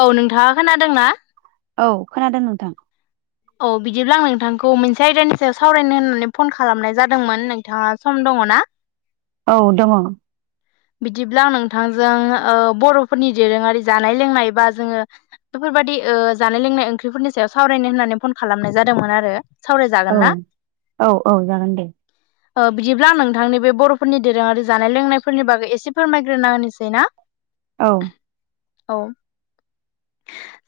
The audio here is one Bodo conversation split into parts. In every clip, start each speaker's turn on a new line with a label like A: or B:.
A: औ नोंथाङा खोनादोंना?
B: औ खोनादों नोंथां
A: औ बिदिब्ला आं नोंथांखौ मोनसे आयदानि सायाव सावरायनो होननानै फन खालामनाय जादोंमोन नोंथाङा सम दङना?
B: औ दङ
A: बिदिब्ला नोंथांजों ओ बर'फोरनि दोरोङारि जानाय लोंनाय बा जोङो बेफोरबादि ओ जानाय लोंनाय ओंख्रिफोरनि सायाव सावरायनो होननानै फन खालामनाय जादोंमोन आरो। सावरायजागोन ना?
B: औ औ जागोन दे
A: ओ बिदिब्ला नोंथांनि बे बर'फोरनि दोरोङारि जानाय लोंनाय फोरनि बागै एसे फोरमायग्रोना होनोसै ना
B: औ
A: औ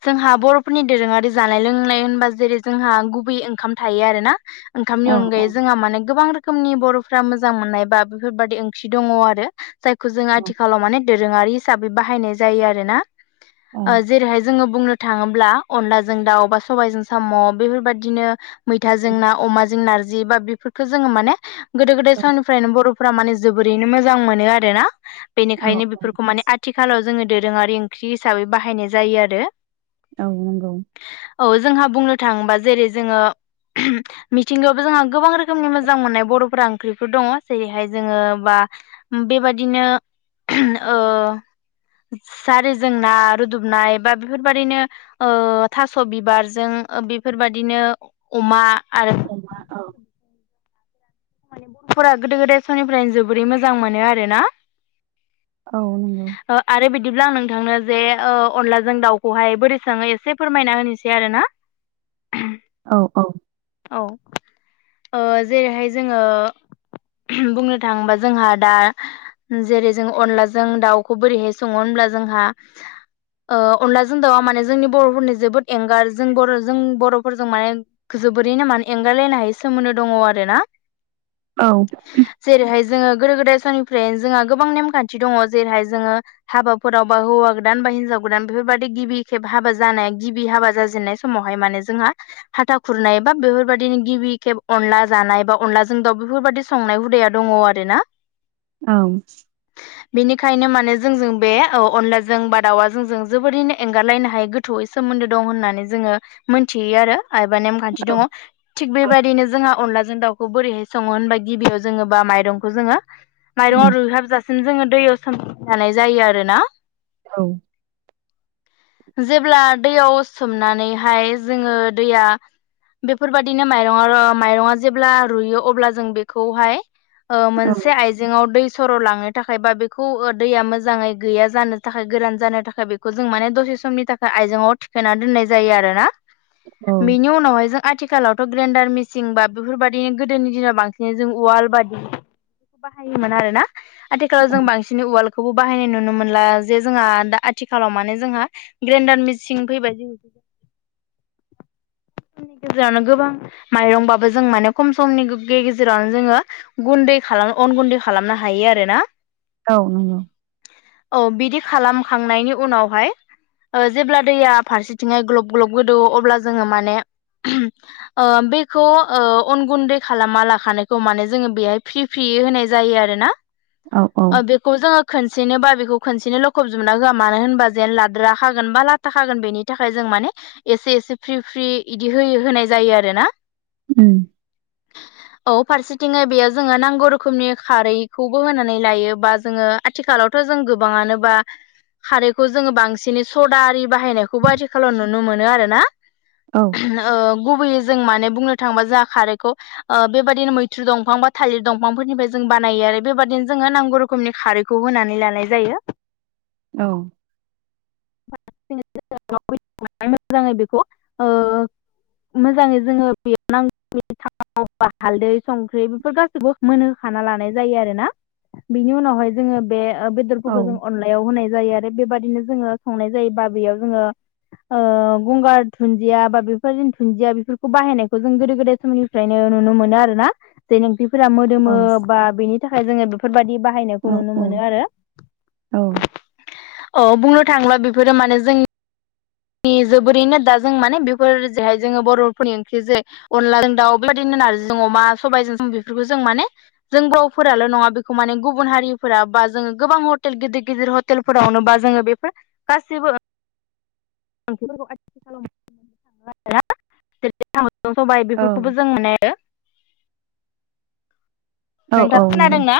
A: जोंहा बर'फोरनि दोरोङारि जानाय लोंनाय होनबा जेरै- जोंहा गुबैयै ओंखाम थायो आरो ना ओंखामनि
B: औ औ
A: अनगायै जोंहा माने गोबां रोखोमनि बर'फ्रा मोजां मोननाय बा बेफोरबादि ओंख्रि दङ आरो। जायखौ जों आथिखालाव माने दोरोङारि हिसाबै बाहायनाय जायो आरो ना
B: औ
A: ओ जेरैहाय जोङो बुंनो थाङोब्ला अनलाजों दाउ बा सबायजों साम' बेफोरबादिनो मैथाजों ना अमाजों नारजि बा बेफोरखौ जोंङो माने गोदो गोदाय समनिफ्रायनो बर'फ्रा माने जोबोरैनो मोजां मोनो आरोना
B: औ
A: बेनिखायनो बेफोरखौ माने आ थिखालाव जोङो दोरोङारि ओंख्रि हिसाबै बाहायनाय जायो आरो।
B: औ नंगौ
A: औ जोंहा बुंनो थाङोबा जेरै- जोङो [unintelligible] मिथिंगायावबो जोंहा गोबां रोखोमनि मोजां मोननाय बर'फोरा ओंख्रिफोर दङ जेरैहाय जोङो बा बेबादिनो [unintelligible] ओ जारिजों ना रुदुबनाय बा बेफोरबादिनो ओ थास' बिबारजों बेफोरबादिनो अमा आरो
B: अमा औ
A: माने बर'फोरा गोदो गोदाय समनिफ्रायनो जोबोरै मोजां मोनो आरोना
B: औ नंगौ
A: ओ आरो बिदिब्ला आं नोंथांनो जे ओ अनलाजों दाउखौहाय बोरै सोङो एसे फोरमायना होनोसै आरोना [unintelligible]
B: औ औ
A: औ ओ जेरैहाय जोङो बुंनो थाङोबा जोंहा दा जेरै- जों अनलाजों दाउखौ बोरैहाय सङो होनब्ला जोंहा ओ अनलाजों दाउआ माने जोंनि बर'फोरनि जोबोद एंगार जों बर' जों बर'फोरजों माने जोबोरैनो माने एंगार लायनो हायै सोमोन्दो दङ आरोना।
B: औ
A: जेरैहाय जोंङो गोदो गोदाय समनिफ्रायनो जोंहा गोबां नेमखान्थि दङ जेरैहाय जोङो हाबाफोरावबा हौवा गोदान बा हिनजाव गोदान बेफोरबादि गिबि खेब हाबा जानाया गिबि हाबा जाजेननाय स समावहाय माने जोंहा हाथा खुरनाय बा बेफोरबायदिनो गिबि खेब अनला जानाय बा अनला जों दाउ बेफोरबायदि संनाय हुदाया दङ आरो ना
B: औ
A: बेनिखायनो माने जोंजों बे औ अनलाजों बा दाउआ जोंजों जोबोरैनो एंगारलायनो हायै गोथ थौयै सोमोन्दो दं होननानै जोङो मोनथियो आरो। एबा नेमखान्थि
B: औ
A: दङ थिग बेबायदिनो जोंहा अनलाजों दाउखौ बोरैहाय सङो होनबा गिबियाव जोङो बा माइरंखौ जोङो माइरङा रुइहाबजासिम जोङो दैयाव [unintelligible] लानाय जायो आरो ना।
B: औ
A: [inaudible] जेब्ला दैयाव सोमनानैहाय जोंङो दैया बेफोरबायदिनो माइरङा- माइरङा जेब्ला रुयो अब्ला जों बेखौहाय मोनसे आइजेंङाव दै सर' लांनो थाखाय बा बेखौ दैया मोजाङै गैया जानो थाखाय गोरान जानो थाखाय बे जों माने दसे समनि थाखाय आइजेंआव थिखोना दोननाय जायो आरोना। बिनि उनावहाय जों आथिखालावथ' ग्रेन्डार मिसिन बा बेफोरबायदिनो गोदोनि दिनाव बांसिन जों उवाल बादि बे बाहायोमोन आरोना। आथिखालाव जों बांसिनै उवालखौबो बाहायनाय नुनो मोनला जे जोंहा दा आथिखालाव माने जोंहा ग्रेन्डार मिसिं फैबाय जों नि गेजेरावनो गोबां माइरंबाबो जों माने खम समनि गेजेरावनो जोङो गुन्दै खालाम अन गुन्दै खालामनो हायो आरोना।
B: औ नंगौ
A: औ बिदि खालामखांनायनि उनावहाय जेब्ला दैया फारसेथिंयाय ग्लब ग्लब गोदौ अब्ला जोंङो माने आ बेखौ ओ अन गुन्दै खालामा लाखानायखौ माने जोङो बेहाय फ्रि फ्रियै होनाय जायो आरोना।
B: औ
A: ओ बिग खौ जोंङो खनसेनो बा बेखौ खनसेनो लखबजोबना होआ मानो होनबा जेन लाद्राखागोन बा ला थाखागोन बेनि थाखाय जों माने एसे एसे फ्रि फ्रि बिदि होयो होनाय जायो आरोना।
B: उम
A: औ फारसेथिंहाय बेयो जोङो नांगौ रोखोमनि खारैखौबो होनानै लायो बा जोङो आथिखालावथ' जों गोबाङानोबा खारैखौ जोङो बांसिनै सदा आरि बाहायनायखौबो आथिखालाव नुनो मोनो आरोना।
B: औ
A: गुबैयै जों माने बुंनो थांङोबा जों खारैखौ बेबायदिनो मैथ्रु दंफां बा थालिर दंफांफोरनिफ्राय जों बानायो आरो बेबायदिनो जोङो नांगौ रोखोमनि खारैखौ खौ होनानै लानाय जायो।
B: औ
A: मोजाङै बेखौ ओ मोजाङै जोङो बेयाव नांगौ थाव, हालदै, संख्रि बेफोर गासैखौबो मोनहोखाना लानाय जायो आरो ना। बिनि उनावहाय जोंङो बे बेदरफोरखौ जों अनलायाव होनाय जायो आरो बेबायादिनो जोंङो संनाय जायोबा बियाव जोङो गंगार दुन्दिया बा बेफोरनो दुन्दिया बेफोरखौ बाहायनायखौ जों गोदो गोदाय समनि फ्रायनो नुनो मोनो आरोना जे नोंथिफोरा
B: औ
A: मोदोमो बा बेनि थाखाय जोङो बेफोरबायदि ब बाहायनायखौ नुनो मोनो। आरो औ बुंनो थांला बेफोरो माने जों नि जोबोरैनो दा जों माने बेफोर जेहाय जोङो बर'फोरनि ओंख्रिजों अनलाजों दाउ बेबायदिनो नारजि जों अमा सबायजों जों बेफोरखौ जों माने जों बावफोराल' नङा बेखौ माने गुबुन हारिफोरा बा जोङो गोबां हटेल गिदिर-गिदिर ह हटेलफोरावनो बा जोङो बेफोर गासिबो ओंखफोरखौ आथि खालाम थांलाा [unintelligible] जेरजों साम'जों सबाय बेफोरखौबो जों माने
B: औ औ
A: नोंथाङा खोनादोंना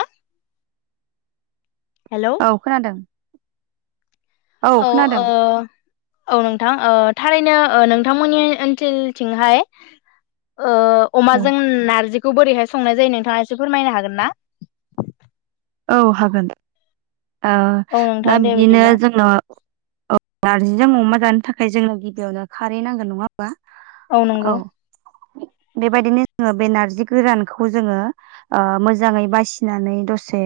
A: हेलौ
B: औ खोनादों
A: औ आ औ नोंथां थारैनो नोंथांमोननि ओनसोलथिंहाय ओ
B: औ
A: अमाजों नारजिखौ बोरैहाय संनाय जायो नोंथाङा एसे फोरमायनो हागोन ना?
B: औ हागोन औ दा
A: नोंथां दे
B: बिदिनो
A: बिदिब्ला
B: जोंनो औ नारजिजों अमा जानो थाखाय जोंनो गिबियावनो खारै नांगोन नङा हबा? औ
A: [inaudible]
B: बेबायदिनो जोङो बे नारजि गोरानखौ जोङो मोजाङै बासिनानै दसे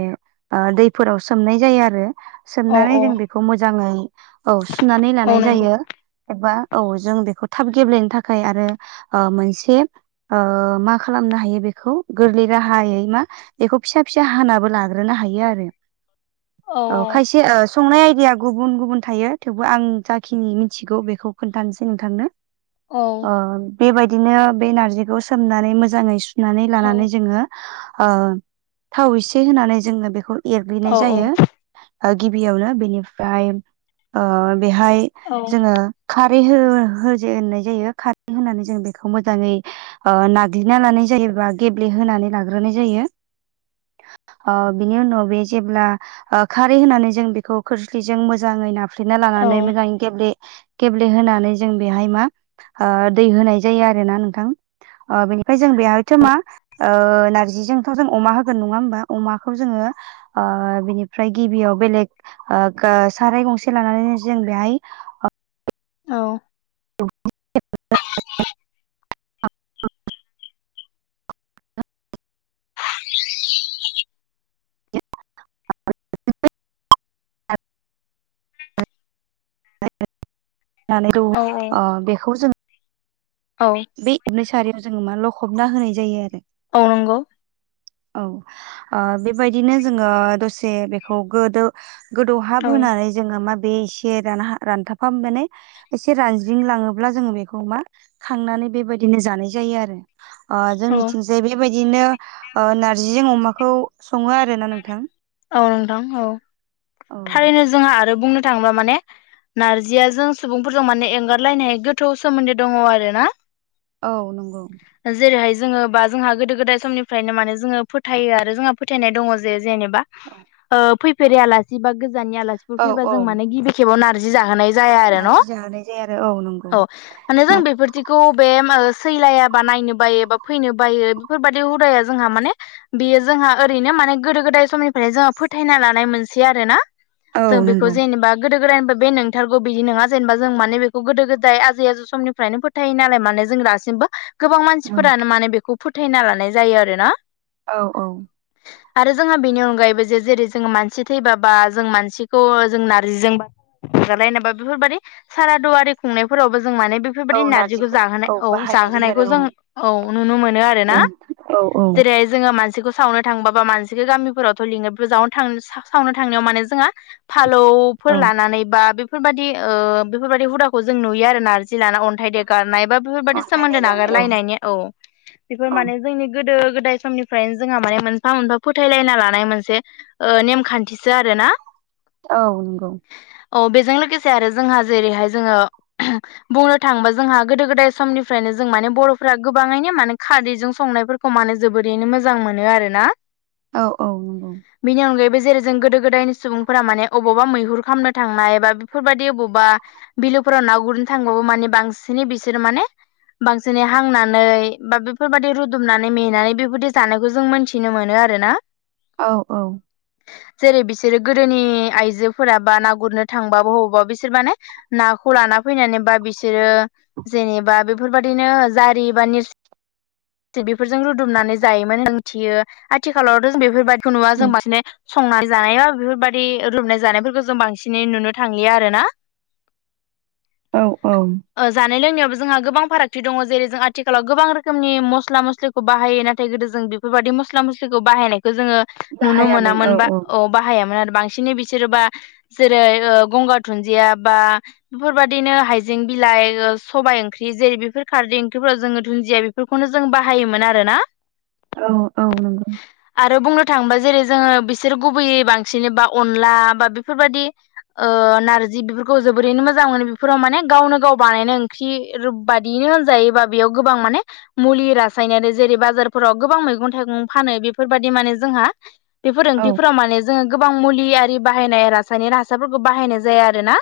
B: दैफोराव सोमनाय जायो आरो
A: औ
B: सोमनानै
A: औ
B: जों बेखौ मोजाङै औ सुनानै
A: औ
B: लानाय
A: नंगौ
B: जायो एबा औ जों बेखौ थाब गेब्लेनो थाखाय आरो ओ मोनसे ओ मा खालामनो हायो बेखौ गोरलै राहायै मा बेखौ फिसा फिसा हानाबो लाग्रोनो हायोआरो औ खायसेओ। संनाय आइडिया गुबुन गुबुन थायो थेवबो आं जाखिनि मिथिगौ बेखौ खोन्थानोसै नोंथांनो।
A: औ
B: ओ बेबायदिनो बे नारजिखौ सोमनानै मोजाङै सुनानै
A: औ
B: लानानै जोङो। ओ थाव एसे होनानै जोङो बेखौ
A: औ
B: एरग्लिनाय जायो। गिबियावनो बेनिफ्राय बेहाय
A: औ
B: जोङो। खारै हो होजेननाय जायो खारै होनानै जों बेखौ मोजाङै। नाग्लिना लानाय जायोबा गेब्लेहानानै लाग्रोनाय जायो। ओ बिनि उनाव बे जेब्ला खारै होनानै जों बेखौ खोरस्लिजों मोजाङै ना। हुफ्रिना लानानै मोजां। गेब्ले गेब्ले होनानै जों बेहाय मा दै होनाय जायो आरोना नोंथां। बिनिफ्राय जों बेहायथ' मा नारजिजोंथ' जों अमा होगोन नङा होमबा। अमाखौ जोङो। ओ बिनिफ्राय गिबियाव बेलेग साराय गंसे लानानैनो जों बेहाय।
A: औ।
B: औ [inaudible] [inaudible]
A: औ
B: बेखौ [inaudible] जोङो
A: औ
B: बे एबै सारियाव [unintelligible] जोङो मा लखबना होनाय जायो आरो
A: औनांगौ
B: औ ओ बेबायदिनो जोङो दसे बेखौ गोदोव गोदौ हाब
A: औ
B: होनानै जोङो मा बे एसे रान रानथाफाम माने एसे रानज्रिंलाङोब्ला जोङो बेखौ मा थांनानै बेबायदिनो जानाय जायो आरो
A: औ
B: जोंनिथिं जे बेबायदिनो नारजिजों अमाखौ सङो आरो ना नोंथां
A: औ नोंथां औ
B: औ
A: थारैनो जोंहा आरो बुंनो थाङोबा माने नारजिया जों सुबुंफोरजों माने एंगारलायनोहायो गोथौ सोमोन्दो दङ आरो ना
B: औ नंगौ
A: जेरैहाय जोङो बा जोंहा गोदो गोदाय समनिफ्रायनो माने जोङो फोथायो आरो जोंहा फोथायनाय दङ जे जेनेबा
B: औ
A: फैफेरै आलासि बा गोजाननि आलासिफोर
B: औ
A: फैबा
B: औ
A: जों माने गिबि खेबाव नारजि जाहोनाय जाया आरो न'
B: नारजि जाहोनाय जाया आरो नंगौ
A: औ माने जों बेफोर बिखौ बे सैलायाबा नायनो बायो बा फैनो बायो बेफोरबादि हुदाया जोंहा माने बियो जोंहा ओरैनो माने गोदो गोदाय समनि ओमफ्राय जोंहा फोथायना लानाय मोनसे आरोना जों
B: औ
A: बेखौ
B: नंगौ
A: जेनेबा गोदो गोदायनिफ्राय बे नंथारगौ बिदि नङा जेनेबा जों माने बेखौ गोदो गोदाय आजै आजौ समनिफ्रायनो फो फोथाय नालाय माने जों दासिमबो गोबां
B: औ
A: मानसिफोरानो माने बेखौ फोथायना लानाय जायो आरोना
B: औ औ
A: आरो जोंओ बेनि अगा जायबा जे जेरै जोङा मानसि थैबाबा जों मानसिखौ जों नारजिजोंबा नजालाय नाबा [unintelligible] बेफोरबायादि सारादुवारि खुंनायफोरावबो जों माने बे
B: औ
A: बेफोरबायदि नारजिखौ जाहोनाय औ
B: बाहायनाय जायो
A: जाहोनायखौ
B: आरो
A: जों औ नुनो मोनो
B: औ
A: आरोना
B: औ औ
A: जेरै जोङो मानसिखौ सावनो थांबाबा मानसिखौ गामिफोराव लग जनो थां [unintelligible] सावनो थांनायाव माने जोंहा फालौफोर
B: औ
A: लानानै बा बे बेफोरबायदि बेफोरबायदि हुदाखौ जों नुयो आरो नारजि लाना अन्थाइ देगारनाय बा बेफोरबायादि
B: अन्थाइ
A: सोमोन्दो
B: देगारनाय औ
A: नागारलायनायनि औ बेफोर
B: औ
A: माने जोंनि गोदो गोदाय समनिफ्रायनो जोंहा माने मोनफा मोनफा फोथायलायना लानो लानाय मोनसे नेमखान्थिसो आरोना।
B: औ नंगौ
A: औ बेजों लोगोसे आरो जोंहा जेरैहाय जोङो बुंनो थाङोबा जोंहा गोदो गोदाय समनिफ्रायनो जों माने बर'फोरा गोबाङैनो माने खारैजों संनायफोरखौ खमानो जोबोरैनो मोजां मोनो आरोना।
B: औ औ नंगौ
A: बिनि अनगायैबो जेरै जों गोदो गोदायनि सुबुंफोरा माने अबावबा मैहुर खालामनो थांनाय बा बेफोरबायाददि अबावबा बिलोफोराव ना गुरनो थांबाबो माने बांसिनै बिसोरो माने बांसिनै हांनानै बा बेफोरबायाददि रुदुमनानै मेनानै बेफोरबायदि जानायखौ जों मिथि थिनो मोनो आरो ना
B: औ औ
A: जेरै बिसोरो गोदोनि आइजोफोरा बा ना गुरनो थांबाबो अबावबा बिसोर माने नाखौ लाना फैनानै बा बिसोरो जेनेबा बेफोरबाददिनो जारि बा नोरसि बेफोरजों रुदुमनानै जायोमोन होनना मिथियो आथिखालावथ' जों बेफोरबायदिखौ नुवा जों बांसिनै संनाय जानाय बा बेफोरबायाददि रोबनाय जानायफोरखौ जों बांसिनै नुनो थांलिया आरो ना। [inaudible]
B: औ औ
A: ओ जानाय लोंनायावबो जोंहा गोबां फारागथि दङ जेरै जों आथिखालाव गोबां रोखोमनि मस्ला मस्लि बाहायो नाथाय गोदो जों बेफोरबायदि मस्ला मस्लिखौ बाहायनायखौ जोङो नुनो
B: बाहायामोन औ
A: मोनामोन बा
B: औ
A: अ बाहायामोन आरो बांसिनै बिसोरोबा जेरै ओ गंगार दुनदिया बा बेफोरबायदिनो हाइजें बिलाइ ओ सबाय ओंख्रि जेरै बेफोर खारदै ओंख्रिफोराव जोङो दुन्दिया बेफोरखौनो जों बाहायोमोन आर ना।
B: औ औ नंगौ
A: आरो बुंनो थाङोबा जेरै जोङो बिसोर गुबैयै बांसिन बा अनला बा बेफोरबायदि ओ नारजि बेफोरखौ जोबोरैनो मोजां मोनो बेफोराव माने गावनो गाव बानायनो ओंख्रि थि बादियनो होनजायोबा बेयाव गोबां माने मुलि रासायनारि जेरै बाजारफोराव गोबां मैगं थाइगं फानो बे बेफोरबायदि माने जोंहा बे
B: औ
A: फोरोंथिफोराव माने जोङो गोबां मुलि आरि बाहायनाय रासायनि हासारफोरखौ बाहायनाय जाया आरो ना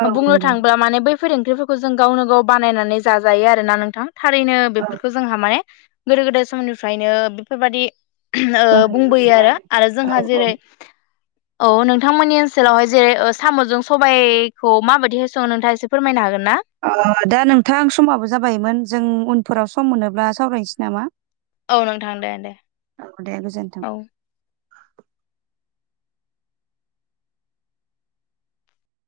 B: औ
A: बुंनो
B: नंगौ
A: थाङोबब्ला माने बै फोर ख्रिफोरखौ जों गावनो गाव बानायनानै जाजायो आरोना नोंथां। थारैनो
B: औ
A: बेफोरखौ जोंहा माने गोदो गोदाय समनिफ्रायनो बेफोरबायादि ओ बुंबोयो आरो
B: बाहायबोयोमोन
A: आरो जोंहा
B: औ
A: जेरै औ नोंथांमोननि ओनसोलावहाय जेरै साम'जों सबायाइखौ माबायदिहाय सङो नोंथाङा एसे फोरमायनो हागोन ना?
B: अ दा नोंथां समाबो जाबायोमोन जों उनफोराव सम मोनोब्ला सावरायनोसै नामा?
A: औ नोंथां दे दे
B: औ दे गोजोन्थों
A: औ